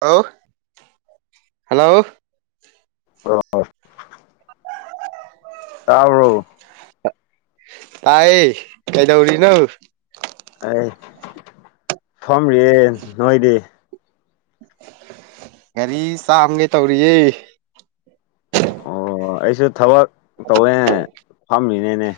hello hello ꯑ ꯇꯥꯎꯔꯣ ꯇꯥꯏ ꯀꯩꯗꯧꯔꯤꯅ ꯑꯩ ꯐꯝꯔꯤꯌꯦꯦ ꯅꯣꯏꯗꯤ ꯒꯥꯔꯤ ꯆꯥꯝꯒꯦ ꯇꯧꯔꯤꯌꯦ ꯑꯣ ꯑꯩꯁꯨ ꯊꯕꯛ ꯇꯧꯋꯦ ꯐꯝꯃꯤꯅꯦꯅꯦ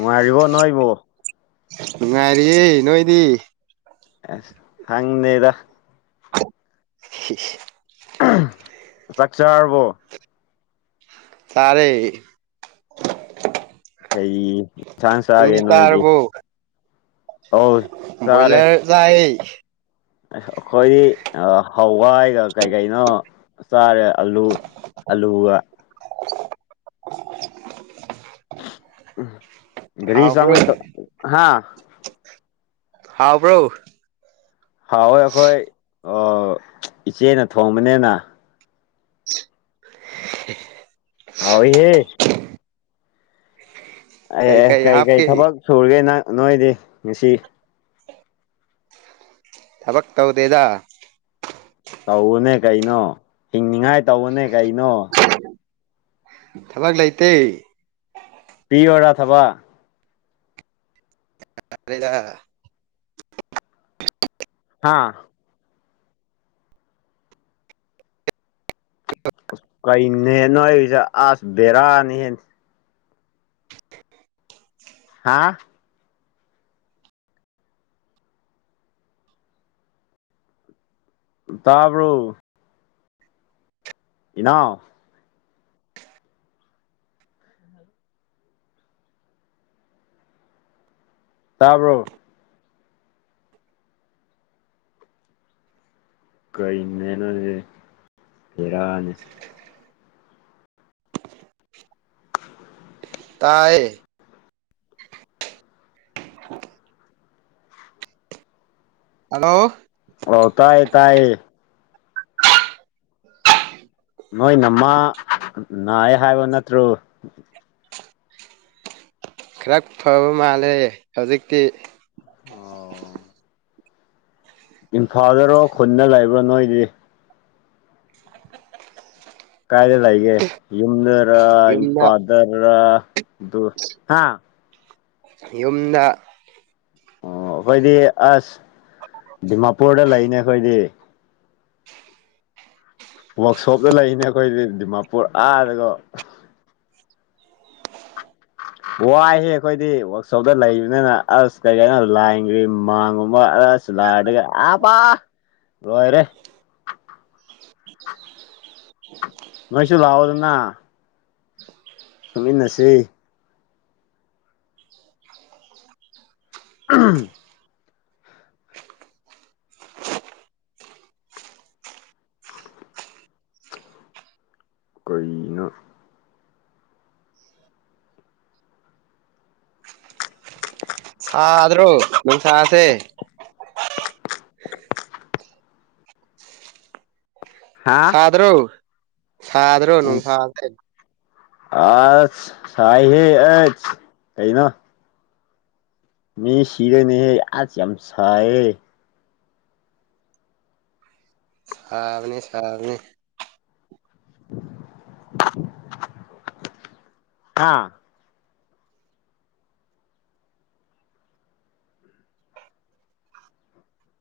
ꯅꯥꯏꯔꯤꯕ ꯅꯣꯏꯔꯤꯕ ꯅꯨꯡ ꯉꯥꯏꯔꯤꯌꯦꯦ ꯅꯣꯏꯗꯤ ꯑꯁ ꯍꯪ ꯅꯗ [unintelligible] ꯆꯆꯥꯥꯔꯕꯨꯣ ꯇꯔꯦ ꯀꯩ ꯏꯟꯁꯥꯡ ꯍꯨꯡ ꯆꯥꯒꯦ ꯅꯣꯏꯗꯤ ꯇꯔꯕꯣ ꯑꯧ ꯆꯥꯔꯦ ꯣꯌꯂꯔ ꯆꯥꯏ ꯑꯩꯈꯣꯏꯗꯤ ꯍꯋꯥꯏꯒ ꯀꯩ ꯀꯩꯅꯣ ꯆꯥꯔꯦ ꯑꯂꯨ ꯑꯂꯕ ꯔꯤꯁ ꯍꯥꯎꯕ꯭ꯔꯣ ꯍꯥꯥ ꯍꯥꯎꯕ꯭ꯔꯣ ꯍꯥꯎꯋꯣꯏ ꯑꯩꯈꯣꯏ ꯏꯆꯦꯅ ꯊꯣꯡꯕꯅꯤꯅ ꯑꯥꯎꯍꯦ ꯑꯦ ꯀꯩ ꯑꯦ ꯀꯩ ꯀꯔꯤ ꯀꯔꯤ ꯍꯥꯞꯀꯦ ꯊꯕꯛ ꯁꯨꯔꯒꯦ ꯅꯪ ꯅꯣꯏꯗꯤ ꯉꯁꯤ ꯊꯕꯛ ꯇꯧꯗꯦꯗ ꯇꯧꯕꯅꯦ ꯀꯩꯅꯣ ꯍꯤꯡꯅꯤꯉꯥꯏ ꯇꯧꯕꯅꯦ ꯀꯩꯅꯣ ꯊꯕꯥꯛ ꯂꯥꯏꯇꯩ ꯄꯤ ꯑꯣꯔ ꯊꯕ ꯐꯔꯦꯗ ꯍꯥꯥ ꯀꯩꯅꯦ ꯅꯁ ꯑꯁ ꯕꯔꯥꯅꯤꯍꯦ ꯍꯥꯥ ꯇꯥꯕ꯭ꯔꯣ ꯏꯅ ꯇꯥꯕ꯭ꯔꯣ ꯀ ꯃꯅꯅꯦ ꯐꯔꯅꯦ [unintelligible] ꯇꯌꯦ ꯍꯜꯂꯣ ꯑꯣ ꯇꯥꯏ ꯇꯥꯏ ꯅꯣꯏ ꯅꯃꯥ ꯅꯥꯑ ꯍꯥꯏꯕ ꯅꯠꯇ꯭ꯔꯣ ꯈꯔ ꯐꯕ ꯃꯥꯜꯂꯦ ꯍꯧꯖꯤꯛꯇꯤ ꯑꯣ ꯏꯝꯐꯥꯜꯗꯔꯣ ꯈꯨꯟꯗ ꯂꯩꯕ꯭ꯔꯣ ꯅꯣꯏꯗꯤ ꯀꯥꯏꯗꯂ ꯑꯩꯒꯦ ꯌꯝꯗꯔ ꯌꯨꯝꯗ ꯏꯄꯥꯗꯔ ꯍꯥꯥ ꯌꯨꯝꯗ ꯑꯣ ꯑꯩꯈꯣꯏꯗꯤ ꯑꯁ ꯗꯤꯃꯥꯄꯨꯔꯗ ꯂꯩꯅꯦ ꯑꯩꯈꯣꯏꯗꯤ ꯋꯥꯛꯛꯁꯣꯞꯇ ꯂꯩꯅꯦ ꯑꯩꯈꯣꯏꯗꯤ ꯗꯤꯃꯥꯄꯨꯔ ꯑꯥꯗꯒ [unintelligible] ꯋꯥꯏꯍꯦ ꯑꯩꯈꯣꯏꯗꯤ ꯋꯥꯛꯁꯣꯞꯇ ꯂꯩꯕꯅꯤꯅ ꯑꯁ ꯀꯔꯤ ꯀꯅꯣ ꯂꯥꯏꯈ꯭ꯔꯤ ꯃꯥꯡꯒꯨꯝꯕ ꯑꯁ ꯂꯥꯏꯒ ꯑ ꯄꯥ ꯂꯣꯏꯔꯦ [unintelligible] ꯉꯩꯁꯨ ꯂꯥꯎꯗꯅ ꯁꯨꯞꯃꯤꯟꯅꯁꯤ ꯎꯝ ꯀꯩꯅꯣ ꯁ꯭ꯔꯣ ꯅ ꯁꯥꯥꯁꯦ ꯍꯥꯥ ꯁꯥꯗ꯭ꯔꯣ ꯁꯥꯗ꯭ꯔꯣꯅ ꯁꯥꯗ꯭ꯔ ꯑꯁ ꯁꯥꯏ ꯍꯦ ꯀꯅꯣ ꯃꯤ ꯁꯤꯗꯅꯦ ꯑꯖ ꯌꯥꯝꯁꯦ ꯁꯥꯕꯅꯤ ꯁꯥꯕꯅꯤ ꯍꯥꯥ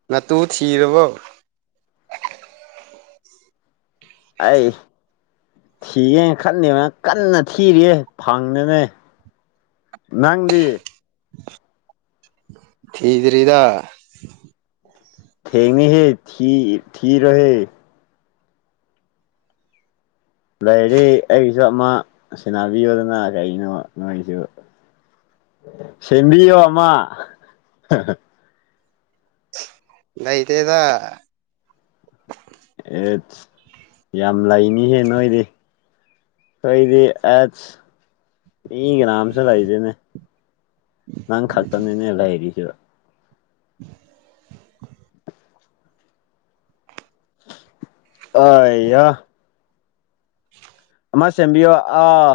ꯅ ꯇꯨ ꯊꯤꯗꯕ ꯑꯩ ꯊꯤꯒꯦ ꯈꯟꯗꯦꯕ ꯀꯟꯅ ꯊꯤꯔꯤꯌꯦ ꯐꯪꯅꯅꯦ ꯅꯪꯗꯤ ꯊꯗꯔꯤꯗ ꯊꯦꯡꯅꯤ ꯍꯦ ꯊ ꯊꯔ ꯍꯦ ꯂꯥꯏꯗꯤ ꯑꯩꯒꯤꯁꯨ ꯑꯃ ꯁꯦꯟꯅꯕꯤꯌꯣꯗꯅ ꯀꯩꯅꯣ ꯅꯣꯏꯁꯨ ꯁꯦꯝꯕꯤꯣ ꯑꯃ ꯅ ꯏꯇꯩꯗ ꯑꯦꯠ ꯌꯥꯝ ꯂꯩꯅꯤꯍꯦ ꯅꯣꯏꯗꯤ ꯀꯗꯤ ꯑꯦ ꯏ ꯉ꯭ꯔꯝꯁ ꯂꯏꯗꯅꯦ ꯅꯪ ꯀꯥꯛꯄꯟꯦꯅꯦꯂ ꯍꯥꯏꯔꯤꯁꯤꯕ [unintelligible] ꯑ ꯑꯃ ꯁꯦꯝꯕꯤꯌꯣ ꯑꯥ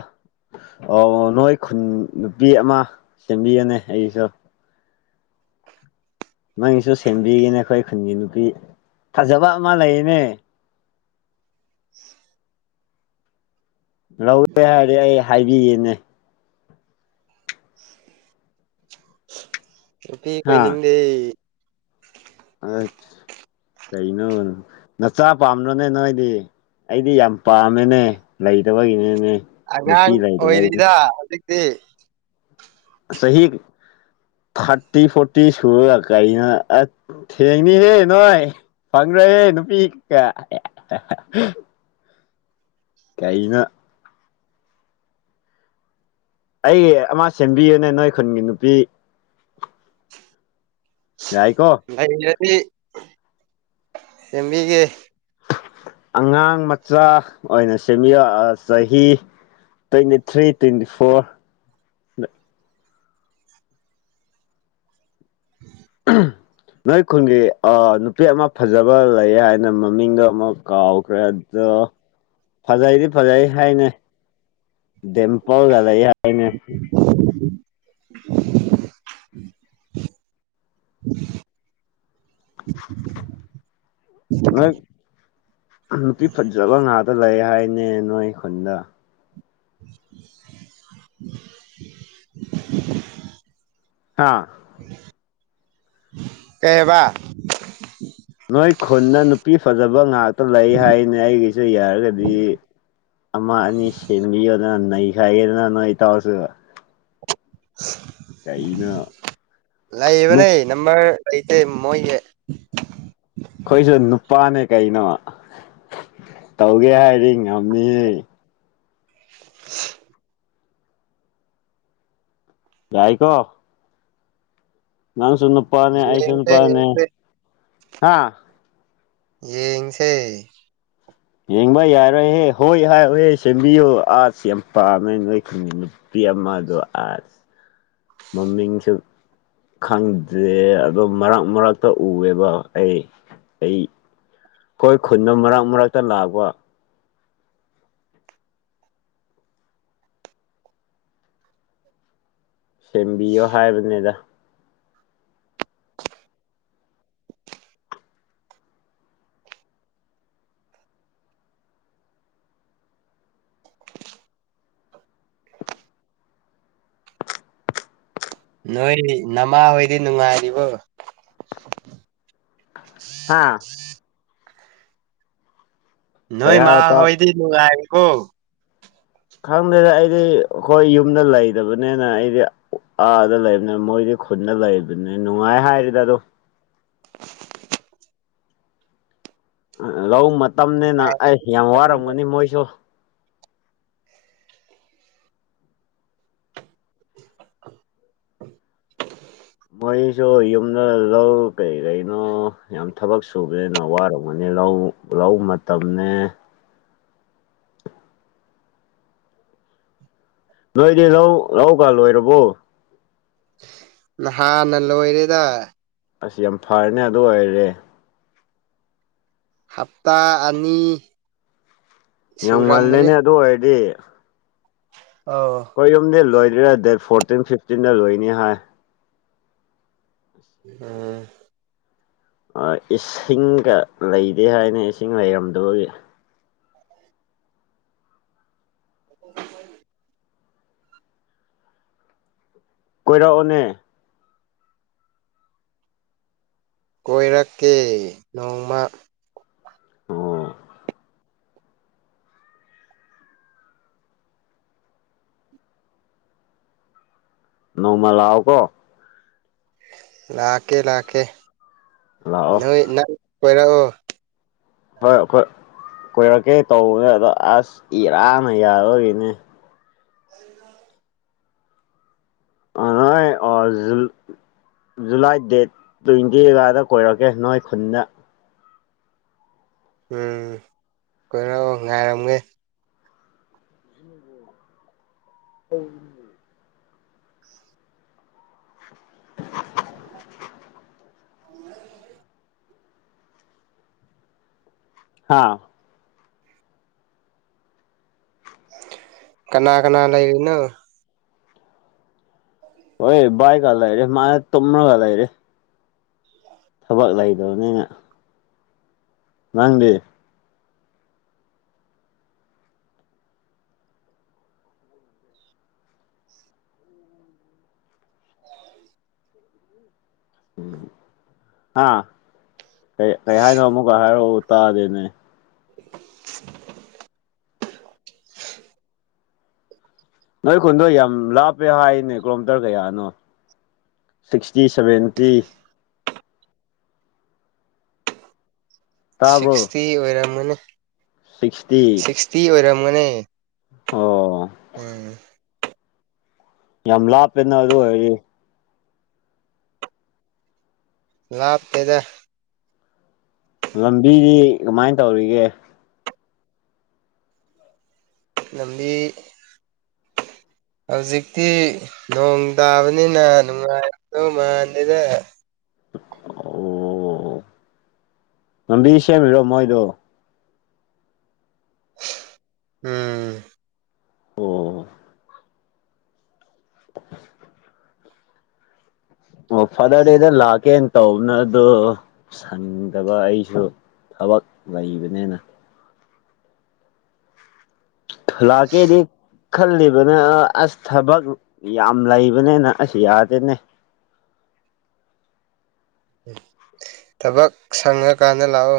ꯑꯣ ꯅꯣꯏ ꯈꯨꯟ ꯅꯨꯄꯤ ꯑꯃ ꯁꯦꯝꯕꯤꯔꯅꯦ ꯑꯩꯁꯨ ꯅꯪꯁꯨ ꯁꯦꯝꯕꯤꯒꯅꯦ ꯑꯩꯈꯣꯏ ꯈꯨꯟꯒꯤ ꯅꯨꯄꯤ ꯐꯖꯕ ꯑꯃ ꯂꯩꯌꯦꯅꯦ ꯂꯧꯋꯦ ꯍꯥꯏꯔꯗꯤ ꯑꯩ ꯍꯥꯏꯕꯤꯌꯦꯦꯅꯦ [unintelligible] ꯑꯗꯤꯤ ꯀꯅꯤꯡꯗꯤ ꯑ ꯀꯩꯅꯣ ꯅꯆꯥ ꯄꯥꯝꯝꯕ꯭ꯔꯣꯅꯦ ꯅꯣꯏꯗꯤ ꯑꯩꯗꯤ ꯌꯥꯝ ꯄꯥꯝꯃꯦꯅꯦ ꯂꯩꯇꯕꯒꯤꯅꯅꯦ ꯑꯉꯥꯡ ꯑꯣꯏꯔꯤꯗ ꯍꯧꯖꯤꯛꯇꯤ ꯁꯍꯤ ꯐꯥꯔꯇꯤ ꯐꯣꯔꯇꯤ ꯁꯨ ꯀꯥꯏꯅ ꯑ ꯊꯦꯡꯅꯤꯍꯦ ꯅꯣꯏ ꯐꯪꯗ꯭ꯔꯣꯏꯍꯦ ꯅꯨꯄꯤ ꯀꯌꯥ ꯀꯩꯩꯅ ꯑꯩ ꯑꯃ ꯁꯦꯝꯕꯤꯌꯨꯅꯦ ꯅꯣꯏ ꯈꯨꯟꯒꯤ ꯅꯨꯄꯤ ꯌꯥꯏꯀꯣ ꯁꯦꯝꯦꯝꯕꯤꯒꯤ ꯑꯉꯥꯡ ꯃꯆꯥ ꯑꯣꯏꯅ ꯁꯦꯝꯕꯤꯔꯛ ꯆꯍꯤ ꯇ꯭ꯋꯦꯟꯇꯤ ꯊ꯭ꯔꯤ ꯇ꯭ꯋꯦꯟꯇꯤ ꯐꯣꯔ [unintelligible] ꯅꯣꯏ ꯈꯨꯟꯒꯤ ꯑ ꯅꯨꯄꯤ ꯑꯃ ꯐꯖꯕ ꯂꯩ ꯍꯥꯏꯅ ꯃꯃꯤꯡꯗꯣ ꯑꯃꯨ ꯀꯥꯎꯈ꯭ꯔꯦ ꯑꯣ ꯐꯖꯩꯗꯤ ꯐꯖꯩ ꯍꯥꯏꯅ ꯗꯦꯝꯄꯜꯒꯂ ꯍꯥꯏꯅꯦ [unintelligible] ꯅꯣꯏ ꯍ ꯅꯨꯄꯤ ꯐꯖꯕ ꯉꯥꯛꯇ ꯂꯩ ꯍꯥꯏꯅꯦ ꯅꯣꯏ ꯈꯨꯟꯗ [inaudible] ꯑꯥ ꯀꯍꯕꯥ ꯈꯨꯨꯟꯅ ꯅꯨꯄꯤ ꯐꯖꯕ ꯉꯍꯥꯛ ꯂꯩ ꯍꯥꯏꯅꯦ ꯑꯩꯒꯤꯁꯨ ꯌꯥꯔꯒꯗꯤ ꯑꯃ ꯑꯅꯤ ꯁꯦꯝꯕꯤꯌꯣꯅ ꯅ ꯍꯥꯏꯦꯗꯅ ꯅꯣꯣꯏ ꯇꯧꯔꯁꯨ ꯂꯕ ꯅ ꯑꯩ ꯅꯝꯝꯕꯔ ꯁꯤꯗꯤ ꯃꯣꯏ ꯑꯩꯈꯣꯏꯁꯨ ꯅꯨꯄꯥꯅꯦ ꯀꯩꯅꯣ ꯇꯧꯒꯦ ꯍꯥꯏꯔꯤ ꯉꯝꯃꯤꯍꯦ [unintelligible] ꯌꯥꯏꯀꯣ ꯅꯪꯁꯨꯅ ꯄꯅꯦ ꯑꯩꯁꯨꯅ ꯌꯦꯡꯁꯦ ꯄꯅꯦ ꯌꯦꯡꯁꯦ ꯍꯥ ꯌꯦꯡꯁꯦ ꯌꯦꯡꯕ ꯌꯥꯔꯣꯏꯍꯦ ꯍꯣꯏ ꯍꯥꯏ ꯍꯍꯦ ꯁꯦꯝꯕꯤꯌꯨ ꯑꯥꯁ ꯌꯥꯝ ꯄꯥꯝꯃꯦ ꯅꯣꯏ ꯈꯪ ꯅꯨꯄꯤ ꯑꯃꯗꯣ ꯑꯁ ꯃꯃꯤꯡꯁꯨ ꯈꯪꯗꯦ ꯑꯗꯣ ꯃꯔꯛ ꯃꯔꯛꯇ ꯎꯑꯦꯕ ꯑꯩ ꯑꯩ ꯑꯩꯈꯣꯏ ꯈꯨꯟꯗꯣ ꯃꯔꯛ ꯃꯔꯛꯇ ꯂꯥꯛꯑꯕ ꯁꯦꯝꯕꯤꯌꯣ ꯍꯥꯏꯕꯅꯤꯗ ꯅꯣꯏ ꯅꯃꯥ ꯍꯣꯏꯗꯤ ꯅꯨꯡꯉꯥꯏꯔꯤꯕꯣ ꯍꯥ ꯀꯩ ꯅꯣꯏ ꯃꯥ ꯍꯥꯏꯕ ꯍꯗꯤꯅꯨꯡꯀꯣ ꯈꯪꯗꯦꯗ ꯑꯩꯗꯤ ꯑꯩꯈꯣꯏ ꯌꯨꯝꯗ ꯂꯩꯗꯕꯅꯤꯅ ꯑꯩꯗꯤ ꯑꯥꯗ ꯂꯩꯕꯅꯦ ꯃꯣꯏꯗꯤ ꯈꯨꯟꯅ ꯂꯩꯕꯅꯦ ꯅꯨꯡꯉꯥꯏ ꯍꯥꯏꯔꯤꯗ ꯑꯗꯨ ꯂꯧ ꯃꯇꯝꯅꯤꯅ ꯑꯩꯁ ꯌꯥꯝ ꯋꯥꯔꯝꯒꯅꯤ ꯃꯣꯏꯁꯨ ꯃꯣꯏꯁꯨ ꯌꯨꯝꯗ ꯂꯧ ꯀꯩ ꯀꯩꯅꯣ ꯌꯥꯝ ꯊꯕꯛ ꯁꯨꯕꯅꯤꯅ ꯋꯥꯔꯝꯒꯅꯤ ꯂꯧ ꯂꯧ ꯃꯇꯝꯅꯦ ꯅꯣꯏꯗꯤ ꯂꯍ ꯂꯍꯧꯀꯥ ꯂꯣꯏꯔꯕꯣ ꯍꯥꯟ ꯅ ꯂꯣꯏꯔꯦꯗ ꯑꯁ ꯌꯥꯝ ꯐꯔꯅꯦ ꯑꯗꯨ ꯑꯣꯏꯔꯦ ꯍꯞꯇꯥ ꯑꯅꯤ ꯌꯥꯝ ꯁꯨꯔꯝꯒꯅꯤ ꯉꯜꯂꯦꯅꯦ ꯑꯗꯨ ꯑꯣꯏꯔꯗꯤ ꯑꯧ ꯑꯩꯈꯣꯏ ꯌꯨꯝꯗ ꯂꯣꯏꯗꯣꯏꯔꯥ ꯗꯦꯠ ꯐꯣꯔꯇꯤꯟ ꯐꯤꯐꯇꯤꯟꯗ ꯂꯣꯏꯅꯤ ꯍꯥꯏ ꯎꯝ ꯏꯁꯤꯡꯒ ꯂꯩꯗꯦ ꯍꯥꯏꯅ ꯏꯁꯤꯡ ꯂꯩꯔꯝꯗꯕꯒꯤ ꯑꯣ ꯀꯣꯏꯔꯛꯑꯣꯅꯦ ꯀꯣꯏꯔꯛꯀꯦ ꯅꯣꯡꯃ ꯑꯣ ꯅꯣꯡꯃ ꯂꯥꯎ ꯀꯣ ꯂꯥꯛꯀꯦ ꯂꯥꯛꯀꯦ ꯂꯥꯛꯑꯣ ꯅꯣꯏ ꯅ ꯄꯣꯏꯔꯛꯑꯣ ꯍꯣꯏ ꯑꯩꯈꯣꯏ ꯀꯣꯏꯔꯛꯀꯦ ꯇꯧꯕꯅꯦ ꯑꯗꯣ ꯑꯁ ꯏꯔꯥꯡꯅ ꯌꯥꯔꯣꯏꯔꯤꯅꯦ ꯎ ꯑꯦ ꯑꯖ ꯖꯨꯂꯥꯏ ꯗꯦꯠ ꯇ꯭ꯋꯦꯟꯇꯤ ꯀꯗ ꯀꯣꯏꯔꯛꯀꯦ ꯅꯣꯏ ꯈꯨꯟꯗ ꯎꯝ ꯀꯣꯏꯔꯛꯑꯣ ꯉꯥꯏꯔꯝꯒꯦ ꯍ [unintelligible] ꯑ ꯍꯥꯥ ꯀꯅꯥ ꯀꯅꯥ ꯂꯩꯥꯏꯔꯤꯅꯣ ꯍ ꯕꯥ ꯀꯂ ꯔꯦ ꯃꯥꯥꯏ ꯇꯣꯅ ꯀꯂꯔꯦ ꯊꯕꯛ ꯂꯩꯗꯕꯅꯤꯅ ꯅꯪꯗꯤ ꯎ ꯍꯥ ꯀ ꯀꯩ ꯍꯥꯏꯥꯏꯗ ꯑꯃꯨꯛ ꯑꯍꯔ ꯄ ꯇꯥꯗꯅꯦ [unintelligible] ꯅꯣꯏ ꯈꯨꯟꯗꯣ ꯌꯥꯝ ꯂꯥꯞꯄꯦ ꯍꯥꯏꯅꯦ ꯀꯤꯂꯣꯃꯤꯇꯔ ꯀꯌꯥꯅꯣ ꯁꯤꯛꯁꯇꯤ ꯁꯚꯦꯟꯇꯤ ꯇꯥꯕ꯭ꯔꯣ ꯁꯤꯛꯁꯇꯤ ꯑꯣꯏꯔꯝꯒꯅꯦ ꯁꯤꯛꯁꯇꯤ ꯁꯤꯛꯁꯇꯤ ꯑꯣꯏꯔꯝꯒꯅꯤ ꯑꯣ ꯎꯝ ꯌꯥꯝ ꯂꯥꯞꯄꯦꯅ ꯑꯗꯨ ꯑꯣꯏꯔꯗꯤ ꯂꯥꯞꯇꯦꯗ ꯂꯝꯕꯤꯗꯤ ꯀꯃꯥꯏꯅ ꯇꯧꯔꯤꯒꯦ ꯂꯝꯕꯤ ꯍꯧꯖꯤꯛꯇꯤ ꯅꯣꯡ ꯇꯥꯕꯅꯤꯅ ꯅꯨꯡꯉꯥꯏꯗꯧ ꯃꯥꯟꯗꯦꯗ ꯑꯣ ꯂꯝꯕꯤ ꯁꯦꯝꯃꯤꯔꯣ ꯃꯣꯏꯗꯣ ꯎꯝ ꯑꯣ [unintelligible] ꯑꯣ ꯐꯥꯗꫪꯗꯦꯗ ꯂꯥꯛꯀꯦ ꯇꯧꯕꯅꯤ ꯑꯗꯣ ꯁꯪꯗꯕ ꯑꯩꯁꯨ ꯊꯕꯛ ꯂꯩꯕꯅꯦꯅ ꯂꯥꯛꯀꯦꯗꯤ ꯈꯜꯂꯤꯕꯅꯦ ꯑꯁ ꯊꯕꯛ ꯌꯥꯝ ꯂꯩꯕꯅꯤꯅ ꯑꯁ ꯌꯥꯗꯦꯅꯦ ꯊꯕꯛ ꯁꯪꯉꯀꯥꯟꯗ ꯂꯥꯛꯑꯣ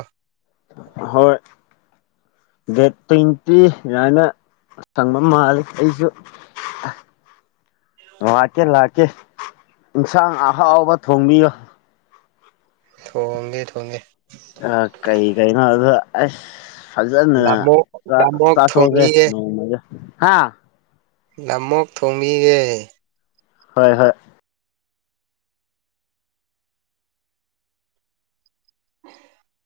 ꯍꯣꯏ ꯗꯦꯠ ꯇ꯭ꯋꯦꯟꯇꯤ ꯑꯗꯥꯏꯅ ꯁꯪꯕ ꯃꯥꯜꯂꯤ ꯑꯩꯁꯨ ꯑ ꯂꯥꯛꯀꯦ ꯂꯥꯛꯀꯦ ꯏꯟꯁꯥꯡ ꯑꯍꯥꯎꯕ ꯊꯣꯡꯕꯤꯌꯣ ꯊꯣꯡꯒꯦ ꯊꯣꯡꯒꯦ ꯑ ꯀꯩ ꯀꯩꯩꯅꫭ ꯑꯗꯨ ꯑꯁ ꯐꯖꯅ ꯂꯥꯃꯣꯛ ꯂꯥꯃꯣꯛ ꯆꯥꯊꫭꯛꯀꯦ ꯊꯣꯡꯕꯤꯒꯦ ꯅꫭꯡꯃꯗꯤ ꯍꯥ ꯅꯝꯃꫭꯛ ꯊꯣꯡꯕꯤꯒꯦ ꯍꯣꯏ ꯍꯣꯏ [unintelligible]